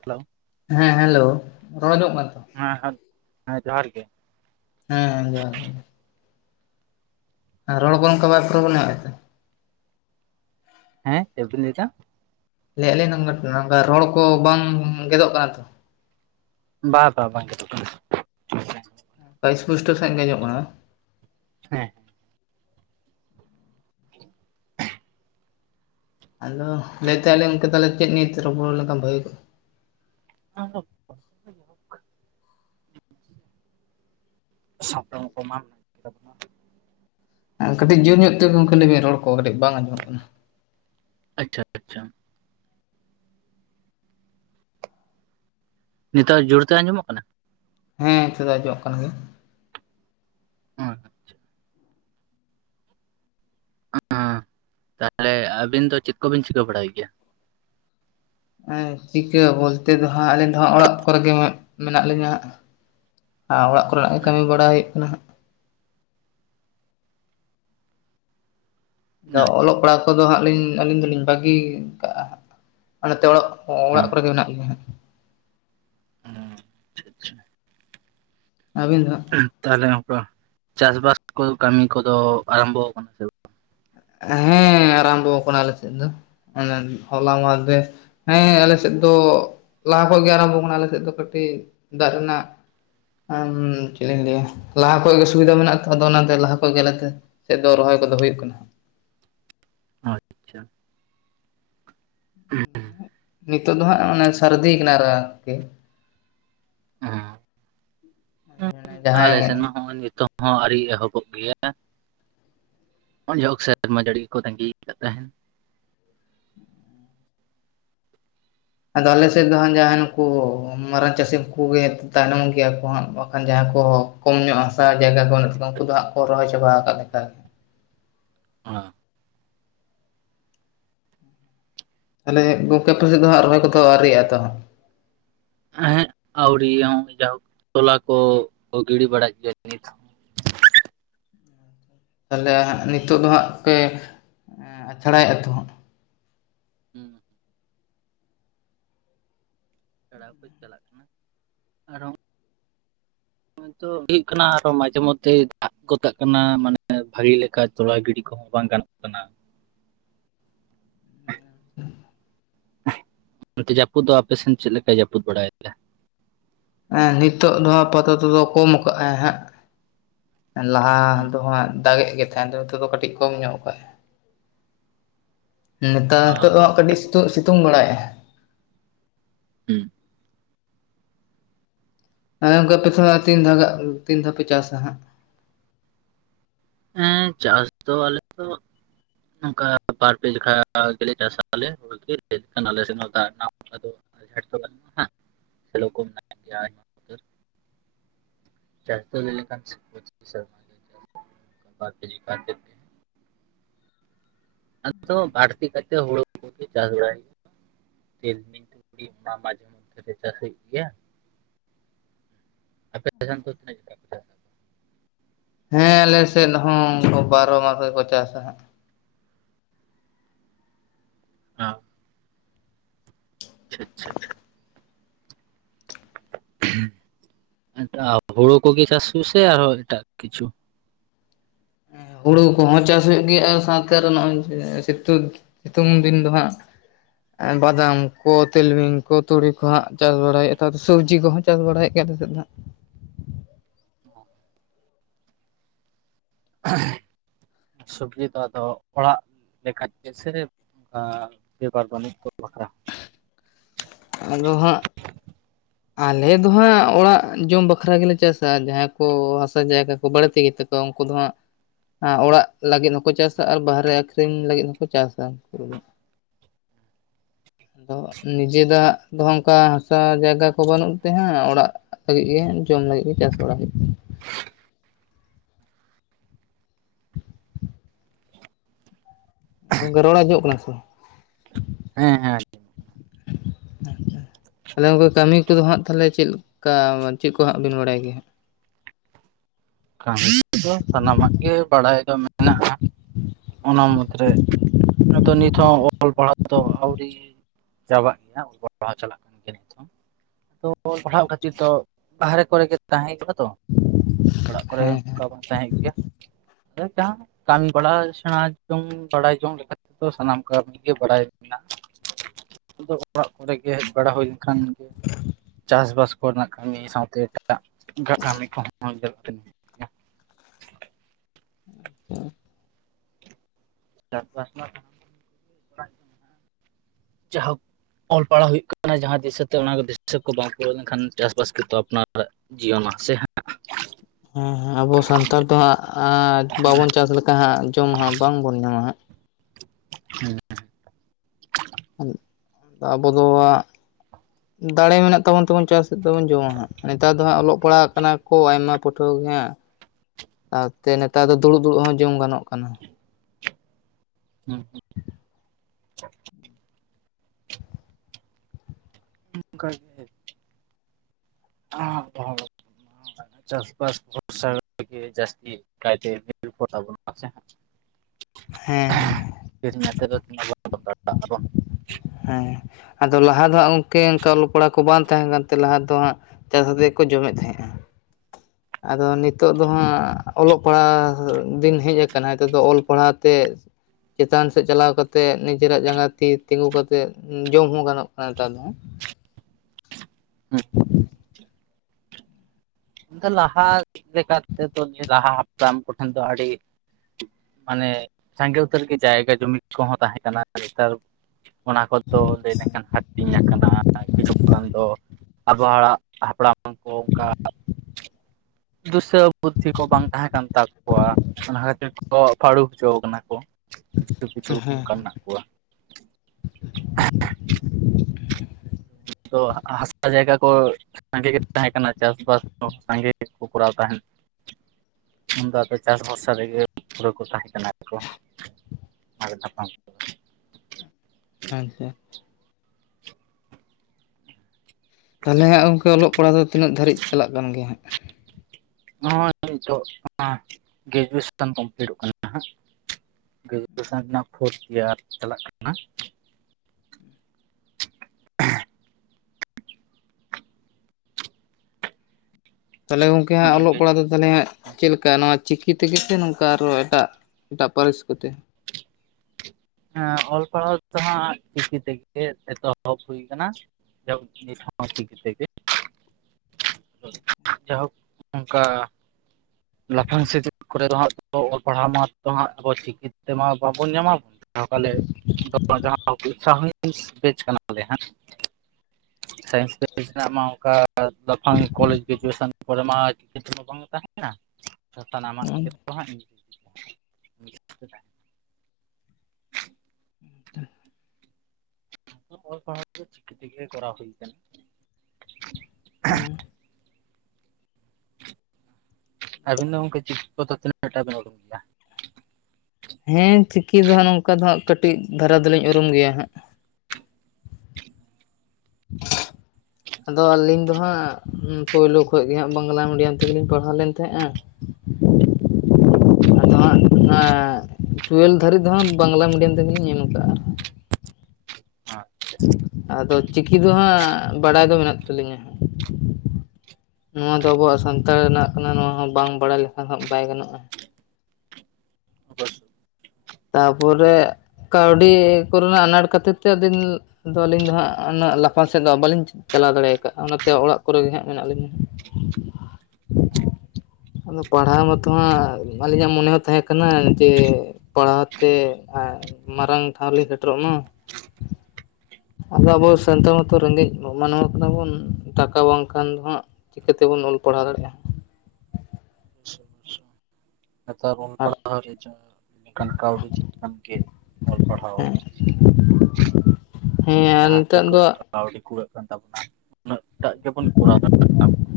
Hello ᱦᱮᱸ ᱦᱮᱸ hello ᱨᱚᱞ ᱟᱸᱡᱚᱢᱚᱜ ᱠᱟᱱ ᱛᱟᱢᱟ ᱦᱮᱸ ᱦᱮᱸ ᱡᱚᱦᱟᱨ ᱜᱮ ᱦᱮᱸ ᱦᱮᱸ ᱡᱚᱦᱟᱨ ᱨᱚᱲ ᱠᱚ ᱚᱱᱠᱟ ᱵᱟᱭ ᱯᱨᱚᱰᱽᱞᱮᱢ ᱟᱭᱛᱚ ᱦᱮᱸ ᱪᱮᱫ ᱵᱤᱱ ᱞᱟᱹᱭ ᱮᱫᱟ ᱾ ᱞᱟᱹᱭ ᱟᱞᱤᱧ ᱱᱚᱝᱠᱟ ᱨᱚᱲ ᱠᱚ ᱵᱟᱝ ᱜᱮᱫᱚᱜ ᱠᱟᱱᱟ ᱛᱚ ᱵᱟ ᱵᱟ ᱵᱟᱧ ᱜᱮᱫᱚᱜ ᱠᱟᱱᱟ ᱦᱳᱭ ᱤᱥᱯᱩᱥᱴᱟᱹ ᱥᱟᱺᱦᱤᱡ ᱜᱮ ᱟᱧᱡᱚᱢᱚᱜ ᱠᱟᱱᱟ ᱰᱟ ᱦᱮᱸ [unintelligible] ᱟᱫᱚ ᱞᱟᱹᱭᱮᱫ ᱛᱟᱸᱦᱮ ᱞᱤᱧ ᱜᱚᱢᱠᱮ ᱛᱟᱦᱚᱞᱮ ᱪᱮᱫ ᱱᱤᱛ ᱨᱚᱯᱚᱲ ᱞᱮᱱᱠᱷᱟᱱ ᱵᱷᱟᱹᱜᱤ ᱠᱚᱜᱼᱟ [unintelligible] ᱥᱟᱯᱲᱟᱢ ᱠᱚᱢᱟ [unintelligible] ᱠᱟᱹᱴᱤᱡ ᱡᱩᱨ ᱧᱚᱜ ᱛᱮ ᱜᱚᱢᱠᱮ ᱞᱟᱹᱭ ᱵᱤᱱ ᱨᱚᱲ ᱠᱚ ᱠᱟᱹᱴᱤᱡ ᱵᱟᱝ ᱟᱸᱡᱚᱢᱚᱜ ᱠᱟᱱᱟ ᱟᱪᱪᱷᱟ ᱟᱪᱪᱦᱟ ᱱᱤᱛᱚᱜ ᱡᱩᱨ ᱛᱮ ᱟᱸᱡᱚᱢᱚᱜ ᱠᱟᱱᱟ ᱦᱮᱸ ᱱᱤᱛᱚᱜ ᱫᱚ ᱟᱸᱡᱚᱢᱚᱜ ᱠᱟᱱ ᱜᱮᱭᱟ ᱦᱚᱸ ᱟᱪᱪᱷᱟ ᱦᱩᱸ ᱛᱟᱦᱚᱞᱮ ᱟᱹᱵᱤᱱ ᱫᱚ ᱪᱮᱫ ᱠᱚᱵᱤᱱ ᱪᱤᱠᱟᱹ ᱵᱟᱲᱟᱭ ᱜᱮᱭᱟ ᱦᱮᱸ ᱪᱤᱠᱟᱹ ᱵᱚᱞᱛᱮ ᱫᱚ ᱦᱟᱸᱜ ᱟᱹᱞᱤᱧ ᱫᱚ ᱦᱟᱸᱜ ᱚᱲᱟᱜ ᱠᱚᱨᱮ ᱜᱮ ᱢᱮᱱᱟᱜ ᱞᱤᱧᱟᱹ ᱦᱟᱸᱜ ᱟᱨ ᱚᱲᱟᱜ ᱠᱚᱨᱮᱱᱟᱜ ᱜᱮ ᱠᱟᱹᱢᱤ ᱵᱟᱲᱟ ᱦᱩᱭᱩᱜ ᱠᱟᱱᱟ ᱟᱫᱚ ᱟᱪᱪᱷᱟ ᱚᱞᱚᱜ ᱯᱟᱲᱦᱟᱜ ᱠᱚᱫᱚ ᱦᱟᱸᱜ ᱞᱤᱧ ᱟᱹᱞᱤᱧ ᱫᱚ ᱞᱤᱧ ᱵᱟᱹᱜᱤ ᱦᱟᱠᱟᱜᱼᱟ ᱚᱱᱟᱛᱮ ᱚᱞᱚᱜ ᱦᱚᱸ ᱚᱲᱟᱜ ᱦᱮᱸ ᱠᱚᱨᱮ ᱜᱮ ᱢᱮᱱᱟᱜ ᱞᱤᱧᱟ ᱦᱟᱸᱜ ᱦᱩᱸ ᱟᱪᱪᱷᱟ ᱟᱪᱪᱷᱟ ᱟᱹᱵᱤᱱ ᱫᱚ ᱦᱟᱸᱜ ᱛᱟᱦᱚᱞᱮ ᱚᱱᱠᱟ ᱪᱟᱥ ᱵᱟᱥ ᱠᱚ ᱠᱟᱹᱢᱤ ᱠᱚᱫᱚ ᱟᱨᱟᱢᱵᱷᱚ ᱟᱠᱟᱱᱟ ᱥᱮ ᱵᱟᱝ ᱦᱮᱸ ᱟᱨᱟᱢᱵᱷᱚ ᱟᱠᱟᱱᱟ ᱟᱞᱮ ᱥᱮᱫ ᱫᱚ ᱦᱚᱞᱟ ᱢᱟᱦᱫᱮᱨ ᱦᱮᱸ ᱟᱞᱮ ᱥᱮᱫ ᱫᱚ ᱞᱟᱦᱟ ᱠᱷᱚᱡ ᱜᱮ ᱟᱨᱟᱢᱵᱷᱚ ᱟᱠᱟᱱᱟ ᱟᱞᱮ ᱥᱮᱫ ᱫᱚ ᱠᱟᱹᱴᱤᱡ ᱫᱟᱜ ᱨᱮᱱᱟᱜ ᱪᱮᱫ ᱤᱧ ᱞᱟᱹᱭᱟ ᱞᱟᱦᱟ ᱠᱷᱚᱡ ᱜᱮ ᱥᱩᱵᱤᱫᱟ ᱢᱮᱱᱟᱜᱼᱟ ᱟᱫᱚ ᱚᱱᱟᱛᱮ ᱞᱟᱦᱟ ᱠᱷᱚᱡ ᱜᱮ ᱟᱞᱮ ᱛᱮ ᱥᱮᱫ ᱫᱚ ᱨᱚᱦᱚᱭ ᱠᱚᱫᱚ ᱦᱩᱭᱩᱜ ᱠᱟᱱᱟ ᱟᱪᱪᱷᱟ [inaudible] ᱱᱤᱛᱚᱜ ᱫᱚ ᱦᱟᱸᱜ ᱢᱟᱱᱮ ᱥᱟᱨᱫᱤ ᱟᱠᱟᱱᱟ ᱟᱨᱠᱤ ᱟᱞᱮ ᱥᱮᱱ ᱡᱟᱦᱟᱸᱭ ᱢᱟ ᱱᱚᱜᱼᱚᱭ ᱱᱤᱛᱚᱝ ᱦᱚᱸ ᱟᱹᱣᱨᱤ ᱮᱦᱚᱵᱚᱜ ᱜᱮᱭᱟ ᱦᱚᱜ-ᱚᱭ ᱡᱟᱭᱦᱩᱠ ᱥᱮᱨᱢᱟ ᱡᱟᱹᱲᱤ ᱜᱮᱠᱚ ᱛᱟᱺᱜᱤ ᱠᱟᱫ ᱛᱟᱦᱮᱸᱱ ᱟᱫᱚ ᱟᱞᱮ ᱥᱮᱫ ᱫᱚ ᱦᱟ ᱡᱟᱦᱟᱭ ᱱᱩᱠᱩ ᱢᱟᱨᱟᱝ ᱪᱟᱹᱥᱤ ᱩᱱᱠᱩ ᱠᱚᱜᱮ ᱛᱟᱭᱱᱚᱢ ᱜᱮᱭᱟᱠᱚ ᱦᱟᱸᱜ ᱵᱟᱠᱷᱟᱱ ᱡᱟᱦᱟᱭ ᱠᱚ ᱠᱚᱢ ᱧᱚᱜ ᱦᱟᱥᱟ ᱡᱟᱭᱜᱟ ᱠᱚ ᱦᱮᱱᱟ ᱛᱟᱠᱚᱣᱟ ᱩᱱᱠᱩ ᱫᱚ ᱦᱟᱸᱜ ᱠᱚ ᱨᱚᱦᱚᱭ ᱪᱟᱵᱟᱣ ᱠᱟᱫ ᱞᱮᱠᱟ ᱜᱮ [unintelligible] ᱛᱟᱦᱞᱮ ᱜᱚᱝᱠᱮ ᱟᱯᱮᱥᱮᱡ ᱫᱚ ᱦᱟ ᱨᱚᱦᱚᱭ ᱠᱚᱫᱚ ᱟᱹᱣᱤᱭᱟ-ᱟ ᱛᱚ ᱦᱟᱸᱜ ᱟᱣᱨᱤ [unintelligible] ᱡᱟᱭᱦᱳᱠ ᱛᱚᱞᱟ ᱠᱚ ᱜᱤᱲᱤ ᱵᱟᱲᱟᱭ ᱜᱮᱭᱟ ᱱᱤᱛ ᱦᱚᱸ ᱛᱟᱦᱚᱞᱮ ᱦᱟᱜ ᱱᱤᱛᱚᱜ ᱫᱚ ᱦᱟᱜ ᱯᱮ ᱟᱪᱷᱲᱟᱭᱮᱫ-ᱟ ᱛᱚᱦᱟᱸᱜ ᱦᱩᱻ [unintelligible] ᱠᱚ ᱪᱟᱞᱟ ᱠᱟᱱᱟ ᱟᱨᱦᱚᱸ ᱱᱚᱜ-ᱚᱭ ᱛᱚ [unintelligible] ᱦᱩᱭᱩᱜ ᱠᱟᱱᱟ ᱟᱨᱚ ᱢᱟᱡᱷᱮ ᱢᱚᱫᱷᱮᱭ ᱫᱟᱜ ᱜᱚᱫᱟᱜ ᱠᱟᱱᱟ ᱢᱟᱱᱮ ᱵᱷᱟᱹᱜᱤ ᱞᱮᱠᱟ ᱛᱚᱞᱟ ᱜᱤᱰᱤ ᱠᱚᱦᱚ ᱵᱟᱝ ᱜᱟᱱᱚᱜ ᱠᱟᱱᱟ [unintelligible] ᱚᱱᱛᱮ ᱡᱟᱹᱯᱩᱫ ᱫᱚ ᱟᱯᱮ ᱥᱮᱫ ᱪᱮᱫ ᱞᱮᱠᱟᱭ ᱡᱟᱹᱯᱩᱫ ᱵᱟᱲᱟᱭᱮᱫᱟ ᱱᱤᱛᱚᱜ ᱫᱚ ᱦᱟᱸᱜ ᱟᱯᱟᱛᱚᱛᱚ ᱫᱚ ᱠᱚᱢ ᱠᱟᱜ-ᱟᱭ ᱦᱟᱸᱜ ᱞᱟᱦᱟ ᱫᱚ ᱦᱟᱸᱜ ᱫᱟᱜᱮᱫ ᱜᱮ ᱛᱟᱦᱮ ᱛᱮ ᱱᱤᱛᱚᱜ ᱫᱚ ᱠᱟᱹᱴᱤᱡ ᱠᱚᱢ ᱧᱚᱜ ᱠᱟᱜ-ᱟᱭ ᱱᱤᱛᱚᱜ ᱚ ᱫᱚ ᱦᱟᱸᱜ ᱠᱟᱴᱤᱡ ᱥᱤ ᱥᱤᱛᱩᱝ ᱵᱟᱲᱟᱭᱮᱜ-ᱟᱭ ᱦᱩᱻ ᱟᱫᱚ ᱜᱚᱝᱠᱮ ᱟᱯᱮ ᱥᱮᱱ ᱫᱚ ᱟᱫᱚ ᱛᱤᱱ ᱫᱷᱟᱣ [unintelligible] ᱛᱤᱱ ᱫᱷᱟᱣ ᱯᱮ ᱪᱟᱥᱟ ᱦᱟᱸᱜ ᱪᱟᱥ ᱫᱚ ᱟᱞᱮ ᱫᱚ ᱱᱚᱝᱠᱟ ᱵᱟᱨᱯᱮ ᱡᱮᱠᱟ ᱜᱮᱞᱮ ᱪᱟᱥᱟ ᱟᱞᱮ ᱵᱳᱞᱛᱮ ᱟᱞᱮᱥᱮᱱ ᱦᱚ ᱫᱟᱜ ᱨᱮᱱᱟᱜ [unintelligible] ᱟᱸᱡᱷᱟᱴ ᱠᱚ ᱵᱟᱱᱩᱜ ᱟᱱᱟ ᱥᱮᱞᱳ ᱠᱚ ᱢᱮᱱᱟᱜ ᱜᱮᱭᱟ ᱪᱟᱥ ᱫᱚ ᱞᱟᱹᱭ ᱞᱮᱠᱷᱟᱱ [unintelligible] ᱟᱫᱚ ᱵᱟᱹᱲᱛᱤ ᱠᱟᱭᱛᱮ ᱦᱳᱲᱳ ᱠᱚᱜᱮ ᱪᱟᱥ ᱵᱟᱲᱟᱭ ᱦᱩᱭᱩᱜ ᱛᱤᱞᱢᱤᱧ ᱛᱩᱲᱤ ᱚᱱᱟ ᱢᱟᱡᱷᱮ ᱢᱚᱫᱷᱮ ᱨᱮ ᱪᱟᱥ ᱦᱩᱭᱩᱜ ᱜᱮᱭᱟ ᱟᱯᱮ ᱥᱟᱱ ᱫᱚ ᱛᱤᱱᱟᱹᱜ ᱡᱮᱠᱷᱟ ᱯᱮ ᱪᱟᱥᱟ ᱟᱪᱪᱷᱟ ᱦᱮ ᱟᱞ ᱥᱮᱫ ᱦᱚ ᱩᱱᱠᱟ ᱵᱟᱨᱚ ᱢᱟᱥ ᱜᱮᱠᱚ ᱪᱟᱥᱟ ᱦᱟᱸᱜ ᱚᱸ ᱟᱪᱪᱷᱟ ᱟᱪᱪᱷᱟ ᱮᱱᱛᱮ ᱦᱳᱲᱳ ᱠᱚᱜᱮ ᱪᱟᱥ ᱦᱩᱭᱩᱜ-ᱟ ᱥᱮ ᱟᱨᱦᱚᱸ ᱮᱴᱟᱜ ᱠᱤᱪᱷᱩ ᱦᱩᱲᱩ ᱠᱚᱦᱚ ᱪᱟᱥ ᱦᱩᱭᱩᱜ ᱜᱮᱭᱟ ᱟᱨ ᱥᱟᱶᱛᱮ ᱟᱨ ᱱᱚᱜ-ᱚᱭ ᱥᱤᱛᱩ ᱥᱤᱛᱩᱝ ᱫᱤᱱ ᱫᱚ ᱦᱟᱸᱜ ᱵᱟᱫᱟᱢ ᱠᱚ ᱛᱤᱞᱢᱤᱧ ᱠᱚ ᱛᱩᱲᱤ ᱠᱚ ᱦᱟᱸᱜ ᱪᱟᱥ ᱵᱟᱲᱟᱭᱮᱫᱟ ᱛᱚ ᱟᱫᱚ ᱥᱚᱵᱽᱡᱤ ᱠᱚᱦᱚᱸ ᱪᱟᱥ ᱪᱟᱥ ᱵᱟᱲᱟᱭᱮᱫ ᱜᱮᱭᱟ ᱟᱞᱮ ᱥᱮᱫ ᱫᱚ ᱦᱟᱸᱜ [unintelligible] ᱥᱚᱵᱽᱡᱤ ᱫᱚ ᱟᱫᱚ ᱚᱲᱟᱜ ᱞᱮᱠᱟᱡ ᱜᱮ ᱥᱮ ᱟᱻ ᱵᱮᱯᱟᱨ ᱵᱟᱱᱩᱡ ᱠᱚ ᱵᱷᱟᱠᱨᱟ ᱟᱫᱚ ᱦᱟᱸᱜ ᱟᱞᱮ ᱫᱚ ᱦᱟᱸᱜ ᱚᱲᱟᱜ ᱡᱚᱢ ᱵᱟᱠᱷᱨᱟ ᱜᱮᱞᱮ ᱪᱟᱥᱟ ᱡᱟᱦᱟᱭ ᱠᱚ ᱦᱟᱥᱟ ᱡᱟᱭᱜᱟ ᱠᱚ ᱵᱟᱹᱲᱛᱤ ᱜᱮᱛᱟᱠᱚ ᱛᱚ ᱩᱱᱠᱩ ᱫᱚ ᱦᱟ ᱚᱲᱟᱜ ᱞᱟᱹᱜᱤᱫ ᱦᱚᱠᱚ ᱪᱟᱥᱟ ᱟᱨ ᱵᱟᱦᱨᱮ ᱟᱠᱷᱨᱤᱧ ᱞᱟᱜᱤᱫ ᱦᱚᱠᱚ ᱪᱟᱥᱟ ᱩᱱᱠᱩ ᱟᱫᱚ ᱱᱤᱡᱮ ᱫᱚᱦᱟ ᱫᱚ ᱚᱱᱠᱟ ᱦᱟᱥᱟ ᱡᱟᱭᱜᱟ ᱠᱚ ᱵᱟᱱᱩᱜ ᱛᱮ ᱦᱚ ᱚᱲᱟᱜ ᱞᱟᱜᱤᱫ ᱜᱮ ᱡᱚᱢ ᱞᱟᱜᱤᱫ ᱪᱟᱥ ᱵᱟᱲᱟ ᱦᱩᱭᱩᱜ ᱜᱚᱝᱠᱮ ᱨᱚᱲ ᱟᱱᱡᱚᱢᱚᱜ ᱠᱟᱱᱟ ᱥᱮ ᱦᱮ ᱦᱮ ᱟᱱᱡᱚᱢ [inaudible] ᱛᱟᱦᱞᱮ ᱜᱚᱝᱠᱮ ᱠᱟᱢᱤ ᱠᱚᱫᱚ ᱦᱟ ᱛᱟᱞᱦᱮ ᱪᱮᱫ ᱞᱮᱠᱟ ᱪᱮᱫ ᱠᱚᱦᱟ ᱵᱤᱱ ᱵᱟᱲᱟᱭ ᱜᱮ ᱠᱟᱢᱤ ᱫᱚ ᱥᱟᱱᱟᱢᱟ ᱜᱮ ᱵᱟᱲᱟᱭ ᱫᱚ ᱢᱮᱱᱟᱜ-ᱟ [inaudible] ᱚᱱᱟ ᱢᱩᱫᱨᱮ ᱟᱫᱚ ᱱᱤᱛ ᱦᱚ ᱚᱞ ᱯᱟᱲᱦᱟᱣ [unintelligible] ᱫᱚ ᱟᱣᱨᱤ ᱪᱟᱵᱟᱜ ᱜᱮᱭᱟ ᱚᱞ ᱯᱟᱲᱦᱟᱣ ᱪᱟᱞᱟᱜ ᱠᱟᱱ ᱜᱮᱭᱟ ᱱᱤᱛᱚ ᱦᱚ᱾ ᱛᱚ ᱚᱞ ᱯᱟᱲᱦᱟᱜ ᱠᱷᱟᱛᱤᱨ ᱫᱚ ᱵᱟᱦᱨᱮ ᱠᱚᱨᱮ ᱜᱮ ᱛᱟᱦᱮ ᱦᱩᱭᱩᱟ ᱛᱚ ᱚᱲᱟᱜ ᱠᱚᱨᱮ ᱦᱮᱸ ᱦᱮᱸ ᱚᱱᱠᱟ ᱵᱟᱝ ᱛᱟᱦᱮ ᱦᱩᱭᱩ ᱜᱮᱭᱟ ᱚᱭ ᱡᱟ [unintelligible] ᱠᱟᱹᱢᱤ ᱵᱟᱲᱟ ᱥᱮᱬᱟ ᱡᱚᱝ ᱵᱟᱲᱟᱭ ᱡᱚᱝ ᱞᱮᱠᱟ ᱛᱮᱫᱚ ᱥᱟᱱᱟᱢ ᱠᱟᱹᱢᱤ ᱜᱮ ᱵᱟᱲᱟᱭ ᱢᱮᱱᱟᱜᱼᱟ [unintelligible] ᱟ ᱫᱚ ᱚᱲᱟᱜ ᱠᱚᱨᱮ ᱜᱮ ᱦᱮᱡ ᱵᱟᱲᱟ ᱦᱳᱭ ᱠᱷᱟᱱ ᱜᱮ ᱪᱟᱥᱵᱟᱥ ᱠᱚᱨᱮᱱᱟᱜ ᱠᱟᱹᱢᱤ ᱥᱟᱶᱛᱮ ᱮᱴᱟᱜ ᱠᱟᱹᱢᱤ ᱠᱚᱦᱚᱸ ᱡᱮ [unintelligible] [inaudible] [inaudible] ᱪᱟᱥᱵᱟᱥ ᱨᱮᱱᱟᱜ [inaudible] ᱡᱟᱦᱳᱠ ᱚᱞ ᱯᱟᱲᱦᱟᱣ ᱦᱩᱭᱩᱜ ᱠᱟᱱᱟ ᱡᱟᱦᱟᱸ ᱫᱤᱥᱟᱹᱛᱮ ᱚᱱᱟ ᱫᱤᱥᱟᱹ ᱠᱚ ᱵᱟᱝ ᱯᱩᱨᱟᱹᱣ ᱞᱮᱱᱠᱷᱟᱱ ᱪᱟᱥᱵᱟᱥ ᱜᱮᱛᱚ ᱟᱯᱱᱟᱨᱟᱜ [inaudible] ᱡᱤᱭᱳ ᱱᱟᱥᱮ ᱦᱟᱸᱜ ᱦᱮᱸ ᱦᱮᱸ ᱟᱵᱚ ᱥᱟᱱᱛᱟᱲ ᱫᱚ ᱦᱟᱸᱜ ᱵᱟᱵᱚᱱ ᱪᱟᱥ ᱞᱮᱠᱷᱟᱱ ᱠᱟᱦᱟᱸᱜ ᱡᱚᱢ ᱦᱟᱸᱜ ᱵᱟᱝ ᱵᱚᱱ ᱧᱟᱢᱟ ᱦᱟᱸᱜ ᱦᱩᱸ [inaudible] ᱟᱞ ᱟᱵᱚ ᱫᱚ ᱟᱻ ᱫᱟᱲᱮ ᱢᱮᱱᱟᱜ ᱛᱟᱵᱚᱱ ᱛᱮᱟᱵᱚᱱ ᱪᱟᱥᱮᱫ ᱛᱮᱵᱚᱱ ᱡᱚᱢᱟ ᱦᱟᱜ ᱱᱮᱛᱟᱨ ᱫᱚ ᱦᱟᱜ ᱚᱞᱚᱜ ᱯᱟᱲᱦᱟᱜ ᱠᱟᱱᱟ ᱠᱚ ᱟᱭᱢᱟ ᱯᱟᱹᱴᱷᱣᱟᱹ ᱠᱚᱜᱮ ᱦᱟᱜ ᱟᱨ ᱛᱮ ᱱᱮᱛᱟᱨ ᱫᱚ ᱫᱩᱲᱩᱵ ᱫᱩᱲᱩᱵ ᱦᱚ ᱡᱚᱢ ᱜᱟᱱᱚᱜ ᱠᱟᱱᱟ᱾ ᱦ [inaudible] [inaudible] ᱪᱟᱥᱵᱟᱥ ᱵᱷᱚᱨᱥᱜᱮ ᱡᱟᱹᱥᱛᱤ ᱠᱟᱭᱛᱮᱯᱚᱫ [inaudible] ᱛᱟᱵᱚᱥ ᱦᱮᱸ ᱦᱮᱸ ᱠ ᱢᱮᱛᱮ ᱫᱚ [inaudible] ᱟᱵ [inaudible] ᱦᱮᱸ ᱟᱫᱚ ᱞᱟᱦᱟ ᱫᱚ ᱦᱟᱸᱜ ᱝᱠᱮ ᱚᱱᱠᱟ ᱚᱞᱚᱜ ᱯᱟᱲᱦᱟᱣ ᱠᱚ ᱵᱟᱝ ᱛᱟᱦᱮᱸ ᱠᱟᱱ ᱛᱚ ᱞᱟᱦᱟ ᱫᱚ ᱦᱟᱸᱜ ᱪᱟᱥᱛᱮᱫᱠᱚ ᱡᱚᱢᱮᱫ ᱛᱟᱦᱮᱸᱜᱼᱟ ᱟᱫᱚ ᱱᱤᱛᱳᱜ ᱫᱚ ᱦᱟᱸᱜ ᱚᱞᱚᱜ ᱯᱟᱲᱦᱟᱜ ᱫᱤᱱ ᱦᱮᱡ ᱟᱠᱟᱱᱟ ᱱᱤᱛᱚᱜ ᱫᱚ ᱚᱞ ᱯᱟᱲᱦᱟᱣ ᱛᱮ ᱪᱮᱛᱟᱱ ᱥᱮᱫ ᱪᱟᱞᱟᱣ ᱠᱟᱛᱮ ᱱᱤᱡᱮᱨᱟᱜ ᱡᱟᱸᱜᱟ ᱛᱤ ᱛᱤᱸᱜᱩ ᱠᱟᱛᱮᱫ ᱡᱚᱢ ᱦᱚᱸ ᱜᱟᱱᱚᱜ ᱠᱟᱱᱟ ᱱᱮᱛᱟᱨ ᱫᱚ ᱦᱮᱸ [inaudible] ᱫᱚ ᱞᱟᱦᱟ ᱞᱮᱠᱟ ᱞᱮᱠᱟᱛᱮ ᱫᱚ ᱱᱤᱭᱟᱹ ᱞᱟᱦᱟ ᱦᱟᱯᱲᱟᱢ ᱠᱚᱴᱷᱮᱱ ᱫᱚ ᱟᱹᱰᱤ ᱢᱟᱱᱮ ᱥᱟᱸᱜᱮ ᱩᱛᱟᱹᱨ ᱜᱮ ᱡᱟᱭᱜᱟ ᱡᱚᱢᱤᱠ ᱠᱚᱦᱚᱸ ᱛᱟᱦᱮᱸ ᱠᱟᱱᱟ ᱱᱮᱛᱟᱨ ᱚᱱᱟ ᱠᱚᱫᱚ ᱞᱟᱹᱭ ᱞᱮᱱᱠᱷᱟᱱ ᱦᱟᱹᱴᱤᱧ ᱟᱠᱟᱱᱟ ᱠᱤᱪᱷᱩᱜ ᱠᱷᱟᱱ ᱫᱚ ᱟᱵᱚ ᱦᱚᱲᱟᱜ ᱦᱟᱯᱲᱟᱢ ᱠᱚ ᱚᱱᱠᱟ [unintelligible] [inaudible] ᱫᱩᱥᱟᱹ ᱵᱩᱫᱽᱫᱷᱤ ᱠᱚ ᱵᱟᱝ ᱛᱟᱦᱮᱸ ᱠᱟᱱ ᱛᱟᱠᱚᱣᱟ ᱾ ᱚᱱᱟ ᱠᱷᱟᱹᱛᱤᱨ ᱠᱚ ᱯᱷᱟᱹᱲᱩ ᱦᱚᱪᱚ ᱠᱟᱱᱟ ᱠᱚ, ᱠᱤᱪᱷᱩ ᱠᱤᱪᱷᱩ ᱚᱱᱠᱟ ᱢᱮᱱᱟᱜ ᱠᱚᱣᱟ ᱾ ᱫᱟ ᱦᱟᱸᱥᱟ ᱡᱟᱭᱜᱟ ᱠᱚ ᱥᱟᱸᱜᱮ ᱜᱮ ᱛᱟᱦᱮᱸ ᱠᱟᱱᱟ ᱪᱟᱥᱵᱟᱥ ᱠᱚ ᱥᱟᱸᱜᱮ ᱜᱮᱠᱚ ᱠᱚᱨᱟᱣ ᱛᱟᱦᱮᱱ ᱩᱱᱫᱚ ᱟᱫᱚ ᱪᱟᱥ ᱵᱷᱚᱨᱥᱟ ᱨᱮᱜᱮ ᱦᱳᱲᱳ ᱠᱚ ᱛᱟᱦᱮᱸ ᱠᱟᱱᱟ ᱟᱨᱠᱚ ᱟᱮ ᱛᱟᱯ [inaudible] ᱟᱪᱪᱷᱟ [inaudible] ᱛᱟᱦᱚᱞᱮ ᱦᱟᱸᱜ ᱜᱚᱢᱠᱮ ᱚᱞᱚᱜ ᱯᱟᱲᱦᱟᱣ ᱫᱚ ᱛᱱᱟᱹᱜ ᱫᱷᱟᱹᱨᱤᱡ ᱪᱟᱞᱟᱜ ᱠᱟᱱ ᱜᱮ ᱦᱟᱸᱜ᱾ ᱱᱚᱜᱼᱚᱭ ᱱᱤᱛᱚᱜ ᱜᱨᱮᱡᱩᱭᱮᱥᱚᱱ ᱠᱚᱢᱯᱞᱤᱴᱚᱜ ᱠᱟᱱᱟ ᱦᱟᱸᱜ [inaudible] ᱜᱨᱮᱡᱩᱭᱮᱥᱚᱱ ᱨᱮᱱᱟᱜ ᱯᱷᱳᱨᱛᱷ ᱤᱭᱟᱨ ᱪᱟᱞᱟᱜ ᱠᱟᱱᱟ [inaudible] ᱛᱟᱦᱚᱞ ᱜᱚᱝᱠᱮ ᱦᱟᱸᱜ ᱱᱚᱜᱼᱚᱭ ᱚᱞᱚᱜ ᱯᱟᱲᱟᱜ ᱫᱚ ᱜᱨᱮᱡᱩᱭᱮᱥᱚᱱ ᱛᱟᱦᱚᱞᱮ ᱦᱟᱸᱜ, ᱪᱮᱫ ᱞᱮᱠᱟ ᱱᱚᱣᱟ ᱪᱤᱠᱤ ᱛᱮᱜᱮ ᱥᱮ ᱱᱚᱝᱠᱟ ᱟᱨᱦᱚ ᱮᱴᱟᱜ ᱮᱴᱟᱜ ᱯᱟᱹᱨᱤᱥ ᱠᱚᱛᱮ? ᱚᱞ ᱯᱟᱲᱦᱟᱣ ᱫᱚ ᱦᱟᱸᱜ ᱪᱤᱠᱤ ᱛᱮᱜᱮ ᱮᱛᱚᱦᱚᱵ ᱦᱩᱭ ᱟᱠᱟᱱᱟ ᱾ [unintelligible] ᱛᱮᱜᱮ ᱡᱟᱭᱦᱳᱠ ᱚᱱᱠᱟ, ᱞᱟᱯᱷᱟᱝ ᱥᱮᱪᱮᱫ ᱠᱚᱨᱮ ᱫᱚ ᱦᱟᱸᱜ ᱚᱞ ᱯᱟᱲᱦᱟᱣ ᱢᱟᱛᱚ ᱦᱟᱸᱜ ᱟᱵᱚ ᱪᱤᱠᱤ ᱛᱮᱢᱟ ᱵᱟᱵᱚᱱ ᱧᱟᱢᱟ ᱾ [unintelligible] ᱵᱮᱡᱽ ᱠᱟᱱᱟᱞᱮ ᱦᱟᱸᱜ ᱾ ᱥᱟᱭᱮᱱᱥ ᱨᱮᱱᱟᱜ ᱢᱟ ᱚᱱᱠᱟ ᱞᱟᱯᱷᱟᱝ ᱠᱚᱞᱮᱡᱽ ᱜᱨᱮᱡᱩᱭᱮᱥᱚᱱ ᱠᱚᱨᱮ ᱢᱟ ᱪᱤᱠᱤ ᱛᱮᱢᱟ ᱵᱟᱝ ᱛᱟᱦᱮᱱ ᱾ [unintelligible] ᱟᱢᱟᱜ [unintelligible] ᱚᱞ ᱯᱟᱲᱦᱟᱣ ᱠᱚᱫᱚ ᱪᱤᱠᱤ ᱠᱚᱨᱟᱣ ᱦᱩᱭ ᱠᱟᱱᱟ ᱾ ᱟᱵᱤᱱ ᱫᱚ ᱜᱚᱢᱠᱮ ᱪᱤᱠᱤ ᱯᱚᱛᱚᱵ ᱛᱤᱱᱟᱜ ᱴᱟ ᱵᱤᱱ ᱩᱨᱩᱢ ᱜᱮᱭᱟ? ᱦᱮᱸ ᱪᱤᱠᱤ ᱫᱚ ᱦᱟᱸᱜ ᱱᱚᱝᱠᱟ ᱫᱚ ᱦᱟᱸᱜ ᱠᱟᱹᱴᱤᱡ ᱫᱷᱟᱨᱟ ᱫᱚᱞᱤᱧ ᱩᱨᱩᱢ ᱜᱮᱭᱟ ᱦᱟᱸᱜ, [inaudible] ᱟᱫᱚ ᱟᱹᱞᱤᱧ ᱫᱚ ᱦᱟᱸᱜ ᱯᱳᱭᱞᱳ ᱠᱷᱚᱡ ᱜᱮ ᱦᱟᱸᱜ ᱵᱟᱝᱞᱟ ᱢᱤᱰᱤᱭᱟᱢ ᱛᱮᱜᱮᱞᱤᱧ ᱯᱟᱲᱦᱟᱣ ᱞᱮᱱ ᱛᱟᱸᱦᱮᱱᱟ ᱾ [inaudible] ᱟᱫᱚ ᱦᱟᱸᱜ ᱚᱱᱟ ᱴᱩᱭᱮᱞᱵᱷ ᱫᱷᱟᱹᱨᱤᱡ ᱫᱚ ᱦᱟᱸᱜ ᱵᱟᱝᱞᱟ ᱢᱤᱰᱤᱭᱟᱢ ᱛᱮᱜᱮᱞᱤᱧ ᱮᱢ ᱟᱠᱟᱜᱼᱟ ᱾ ᱦᱟᱸ ᱾ ᱟᱫᱚ ᱪᱤᱠᱤ ᱫᱚ ᱦᱟᱸᱜ ᱵᱟᱰᱟᱭ ᱫᱚ ᱢᱮᱱᱟᱜ ᱛᱟᱹᱞᱤᱧᱟ ᱦᱟᱸᱜ ᱾ ᱱᱚᱣᱟ ᱫᱚ ᱟᱵᱚᱣᱟᱜ ᱥᱟᱱᱛᱟᱲ ᱨᱮᱱᱟᱜ ᱠᱟᱱᱟ ᱱᱚᱣᱟ ᱦᱚᱸ ᱵᱟᱝ ᱵᱟᱲᱟᱭ ᱞᱮᱠᱷᱟᱱ ᱵᱟᱭ ᱜᱟᱱᱚᱜᱼᱟ ᱾ ᱛᱟᱯᱚᱨᱮ, ᱠᱟᱹᱣᱰᱤ ᱠᱚᱨᱮᱱᱟᱜ ᱟᱱᱟᱴ ᱠᱷᱟᱹᱛᱤᱨ ᱛᱮ ᱟᱹᱞᱤᱧ ᱫᱚ ᱟᱹᱞᱤᱧ ᱫᱚ ᱦᱟᱸᱜ ᱩᱱᱟᱹᱜ ᱞᱟᱯᱷᱟᱝ ᱥᱮᱫ ᱫᱚ ᱵᱟᱞᱤᱧ ᱪᱟᱞᱟᱣ ᱫᱟᱲᱮ ᱠᱟᱜᱼᱟ ᱾ ᱚᱱᱟᱛᱮ ᱚᱲᱟᱜ ᱠᱚᱨᱮ ᱜᱮ ᱦᱟᱸᱜ ᱢᱮᱱᱟᱜ ᱞᱤᱧᱟ ᱾ ᱟᱫᱚ ᱯᱟᱲᱦᱟᱣ ᱢᱟᱛᱚ ᱦᱟᱸ ᱟᱹᱞᱤᱧᱟᱜ ᱢᱚᱱᱮ ᱦᱚᱸ ᱛᱟᱦᱮᱸ ᱠᱟᱱᱟ ᱡᱮ, ᱯᱟᱲᱦᱟᱣ ᱛᱮ ᱢᱟᱨᱟᱝ ᱴᱷᱟᱶ ᱞᱤ ᱥᱮᱴᱮᱨᱚᱜᱼᱢᱟ ᱾ ᱟᱫᱚ ᱟᱵᱚ ᱥᱟᱱᱛᱟᱲ ᱢᱚᱛᱚ ᱨᱮᱸᱜᱮᱡ ᱢᱟᱱᱣᱟ ᱠᱟᱱᱟ ᱵᱚᱱ ᱴᱟᱠᱟ ᱵᱟᱝᱠᱷᱟᱱ ᱫᱚ ᱦᱟᱸᱜ, ᱪᱤᱠᱟᱹᱛᱮᱵᱚᱱ ᱚᱞ ᱯᱟᱲᱦᱟᱣ ᱫᱟᱲᱮᱭᱟᱜᱼᱟ ᱾ ᱱᱮᱛᱟᱨ ᱚᱞ ᱟᱨ ᱯᱟᱲᱦᱟᱣ ᱨᱮᱪᱚᱝ ᱠᱟᱹᱣᱰᱤ ᱪᱮᱛᱟᱱ ᱜᱮ ᱚᱞ ᱯᱟᱲᱦᱟᱣ ᱾ ᱦᱮᱸ ᱟᱨ ᱡᱟᱦᱟᱸ ᱱᱤᱛᱚᱜ ᱫᱚ ᱴᱩᱠᱟᱹᱜ ᱠᱟᱹᱣᱰᱤ ᱠᱩᱲᱟᱹᱜ ᱠᱟᱱ ᱛᱟᱵᱚᱱᱟ ᱾ ᱩᱱᱟᱹᱜ ᱴᱟᱜ ᱜᱮᱵᱚᱱ ᱠᱚᱨᱟᱣ ᱫᱟᱲᱮᱭᱟᱜ ᱠᱟᱱᱟ ᱵᱚᱱ,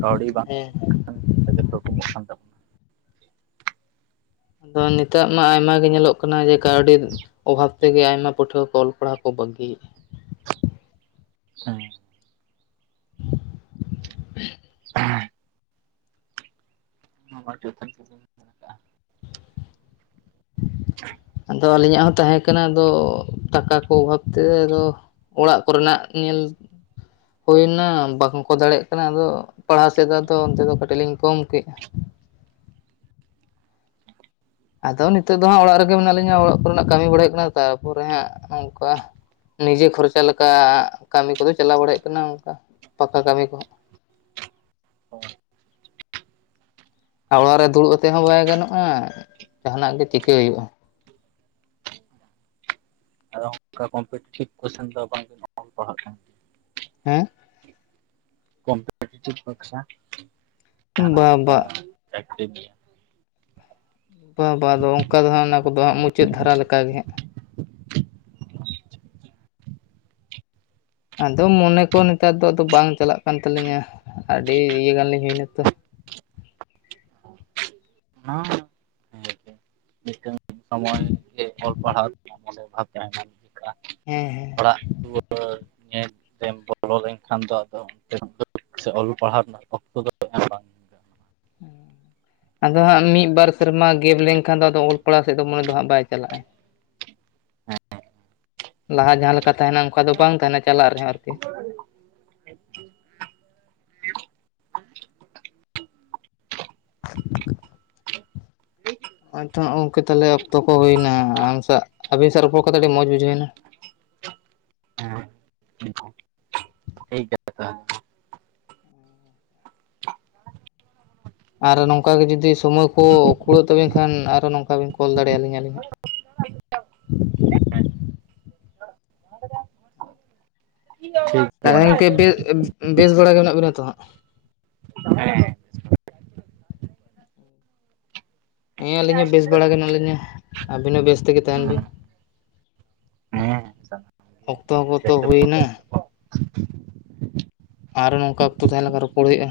ᱠᱟᱹᱣᱰᱤ ᱵᱟᱝ ᱦᱮᱸ ᱠᱩᱲᱟᱹᱣ ᱞᱮᱱᱠᱷᱟᱱ ᱜᱮ ᱚᱸᱰᱮ ᱜᱮ ᱛᱷᱩᱠᱩᱢᱚᱜ ᱠᱟᱱ ᱛᱟᱵᱚᱱᱟ ᱾ ᱟᱫᱚ ᱱᱮᱛᱚᱜ ᱢᱟ ᱟᱭᱢᱟ ᱜᱮ ᱧᱮᱞᱚᱜ ᱠᱟᱱᱟ ᱡᱮ ᱠᱟᱹᱣᱰᱤ, ᱚᱵᱷᱟᱵᱽ ᱛᱮᱜᱮ ᱟᱭᱢᱟ ᱯᱟᱹᱴᱷᱩᱣᱟᱹ ᱠᱚ ᱚᱞ ᱯᱟᱲᱦᱟᱣ ᱠᱚ ᱵᱟᱹᱜᱤᱮᱜ ᱾ ᱥᱮᱸ [inaudible] ᱱᱚᱣᱟ ᱵᱟᱨ [unintelligible] ᱟᱫᱚ ᱟᱹᱞᱤᱧᱟᱜ ᱦᱚᱸ ᱛᱟᱸᱦᱮ, ᱠᱟᱱᱟ ᱟᱫᱚ ᱴᱟᱠᱟ ᱠᱚ ᱚᱵᱷᱟᱵᱛᱮ ᱟᱫᱚ ᱚᱲᱟᱜ ᱠᱚᱨᱮᱱᱟᱜ ᱧᱮᱞ, ᱦᱩᱭᱱᱟ ᱵᱟᱝᱠᱚ ᱫᱟᱲᱮᱭᱟᱜ ᱠᱟᱱᱟ ᱟᱫᱚ ᱯᱟᱲᱦᱟᱣ ᱥᱮᱫ ᱟᱫᱚ ᱚᱱᱛᱮ ᱫᱚ ᱠᱟᱹᱴᱤᱡ ᱞᱤᱧ ᱠᱚᱢ ᱠᱮᱜᱼᱟ ᱾ ᱟᱫᱚ ᱱᱤᱛᱚᱜ ᱫᱚ ᱦᱟᱸᱜ ᱚᱲᱟᱜ ᱨᱮᱜᱮ ᱢᱮᱱᱟᱜ ᱞᱤᱧᱟ ᱚᱲᱟᱜ ᱠᱚᱨᱮᱱᱟᱜ ᱠᱟᱹᱢᱤ ᱵᱟᱲᱟᱭ ᱠᱟᱱᱟ ᱛᱟᱨᱯᱚᱨᱮ ᱦᱟᱸᱜ ᱱᱚᱝᱠᱟ, ᱱᱤᱡᱮ ᱠᱷᱚᱨᱪᱟ ᱞᱮᱠᱟ ᱠᱟᱹᱢᱤ ᱠᱚᱫᱚ ᱪᱟᱞᱟᱣ ᱵᱟᱲᱟᱭᱟᱜ ᱠᱟᱱᱟ ᱚᱱᱠᱟ ᱛᱟᱯᱟ ᱠᱟᱹᱢᱤ ᱠᱚᱦᱚᱸ, [unintelligible] ᱟᱨ ᱚᱲᱟᱜ ᱨᱮ ᱫᱩᱲᱩᱵ ᱠᱟᱛᱮᱫ ᱦᱚᱸ ᱵᱟᱭ ᱜᱟᱱᱚᱜᱼᱟ ᱡᱟᱦᱟᱱᱟᱜ ᱜᱮ ᱪᱤᱠᱟᱹᱭ ᱦᱩᱭᱩᱜᱼᱟ ᱾ ᱟᱫᱚ ᱚᱱᱠᱟ ᱠᱚᱢᱯᱤᱴᱤᱮᱴᱤᱵᱷ ᱠᱚᱥᱪᱮᱱ ᱫᱚ ᱵᱟᱝ ᱵᱤᱱ ᱚᱞ ᱯᱟᱲᱦᱟᱜ ᱠᱟᱱ ᱜᱮᱭᱟ ᱾ ᱦᱮᱸ ᱠᱚᱢᱯᱤᱴᱤᱥᱮᱱᱟ ᱵᱟᱠᱷᱨᱟ ᱡᱟᱦᱱᱟᱜ ᱵᱟ ᱚᱱᱠᱟ, ᱵᱟ ᱯᱮᱠᱴᱤᱠ ᱜᱮᱭᱟ ᱾ ᱵᱟ ᱵᱟ ᱟᱫᱚ ᱚᱱᱠᱟ ᱫᱚ ᱦᱟᱸᱜ ᱚᱱᱟ ᱠᱚᱫᱚ ᱦᱟᱸᱜ ᱢᱩᱪᱟᱹᱫᱽ ᱫᱷᱟᱨᱟ ᱞᱮᱠᱟᱜᱮ ᱦᱟᱸᱜ, ᱟᱫᱚ ᱢᱚᱱᱮ ᱠᱚ ᱱᱮᱛᱟᱨ ᱫᱚ ᱟᱫᱚ ᱵᱟᱝ ᱪᱟᱞᱟᱜ ᱠᱟᱱ ᱛᱟᱹᱞᱤᱧᱟ ᱟᱹᱰᱤ ᱤᱭᱟᱹ ᱜᱟᱱ ᱞᱤᱧ ᱦᱩᱭᱱᱟ ᱛᱚ, ᱚᱱᱟᱦᱚ ᱦᱮᱸ ᱜᱮ ᱢᱤᱫᱴᱟᱝ ᱥᱚᱢᱚᱭ ᱜᱮ ᱚᱞ ᱯᱟᱲᱦᱟᱣ ᱨᱮᱱᱟᱜ ᱚᱰᱮ ᱵᱷᱟᱵ ᱛᱟᱦᱮᱱᱟ ᱪᱮᱫᱠᱟ ᱦᱮᱸ ᱦᱮᱸ ᱚᱲᱟᱜ ᱫᱩᱣᱟᱹᱨ ᱧᱮᱞ ᱛᱮᱢ ᱵᱚᱞᱚ ᱞᱮᱱᱠᱷᱟᱱ ᱫᱚ ᱟᱫᱚ ᱚᱱᱛᱮᱱᱟᱜ ᱫᱚ ᱥᱮ ᱚᱞ ᱯᱟᱲᱦᱟᱣ ᱨᱮᱱᱟᱜ ᱚᱠᱛᱚ ᱫᱚ ᱮᱢ ᱵᱟᱝ‍᱾ ᱟᱫᱚ ᱦᱟᱸᱜ ᱢᱤᱫ ᱵᱟᱨ ᱥᱮᱨᱢᱟ ᱜᱮᱵ ᱞᱮᱱᱠᱷᱟᱱ ᱫᱚ ᱟᱫᱚ ᱚᱞᱚ ᱯᱟᱲᱟᱶ ᱥᱮᱫ ᱫᱚ ᱢᱚᱱᱮ ᱫᱚ ᱦᱟᱸᱜ ᱵᱟᱭ ᱪᱟᱞᱟᱜ-ᱟ ᱦᱮᱸ ᱞᱟᱦᱟ ᱡᱟᱦᱟᱸᱞᱮᱠᱟ ᱴᱷᱤᱠ ᱛᱟᱦᱮᱱᱟ ᱚᱱᱠᱟ ᱫᱚ ᱵᱟᱝ ᱛᱟᱦᱮᱱᱟ ᱪᱟᱞᱟᱜ ᱨᱮᱦᱚᱸ ᱟᱨᱠᱤ‍‌‌᱾ [inaudible] ᱟᱛᱛᱷᱟ ᱜᱚᱝᱠᱮ ᱛᱟᱦᱚᱞᱮ ᱚᱠᱛᱚ ᱠᱚ ᱦᱩᱭᱱᱟ ᱟᱢ ᱥᱟᱶ ᱟᱹᱵᱤᱱ ᱥᱟᱣ ᱨᱚᱯᱚᱲ ᱠᱟᱛᱮ ᱟᱹᱰᱤ ᱢᱚᱡᱽ ᱵᱩᱡᱷᱟᱹᱣ ᱮᱱᱟ᱾ ᱦᱮᱸ ᱛᱷᱚ ᱴᱷᱤᱠ ᱜᱮᱣᱟ ᱛᱟᱦᱚᱞᱮ ᱟᱨ ᱱᱚᱝᱠᱟ ᱜᱮ ᱡᱩᱫᱤ ᱥᱚᱢᱚᱭ ᱠᱚ ᱠᱩᱲᱟᱹᱜ ᱛᱟᱹᱵᱮᱱ ᱠᱷᱟᱱ ᱟᱨᱚ ᱱᱚᱝᱠᱟ ᱵᱤᱱ ᱠᱚᱞ ᱫᱟᱲᱮ ᱟᱹᱞᱤᱧᱟᱹᱞᱤᱧ ᱦᱟᱸᱟᱜ᱾ ᱴᱷᱤᱠ ᱜᱮᱭᱟ ᱛᱟᱦᱚᱞᱮ ᱢᱟ ᱜᱚᱝᱠᱮ ᱵᱮᱥ ᱵᱮᱥ ᱵᱟᱲᱟ ᱜᱮ ᱢᱮᱱᱟᱜ ᱵᱮᱤᱱᱟ ᱛᱚ ᱦᱟᱸᱜ᱾ ᱦᱮᱸ ᱦᱮᱸ ᱦᱮᱸ ᱟᱹᱞᱤᱧ ᱦᱚᱸ ᱵᱮᱥ ᱵᱟᱲᱟ ᱜᱮ ᱦᱮᱱᱟᱜ ᱞᱤᱧᱟ ᱟᱵᱮᱱ ᱦᱚᱸ ᱵᱮᱥ ᱛᱮᱜᱮ ᱛᱟᱦᱮᱱ ᱵᱤᱱ᱾ ᱦᱮᱸ ᱥᱟᱱᱟᱢ ᱜᱮ ᱚᱠᱛᱚ ᱠᱚᱛᱚ ᱵᱮᱥ ᱦᱩᱭ ᱛᱮᱵᱚᱱ ᱱᱟ᱾ ᱛᱟᱦᱮᱱᱟ ᱵᱚᱱ ᱟᱨᱚ ᱱᱚᱝᱠᱟ ᱚᱠᱛᱚ ᱛᱟᱦᱮᱸ ᱞᱮᱱᱠᱷᱟᱱ ᱨᱚᱯᱚᱲ ᱦᱩᱭᱩᱜ-ᱟ᱾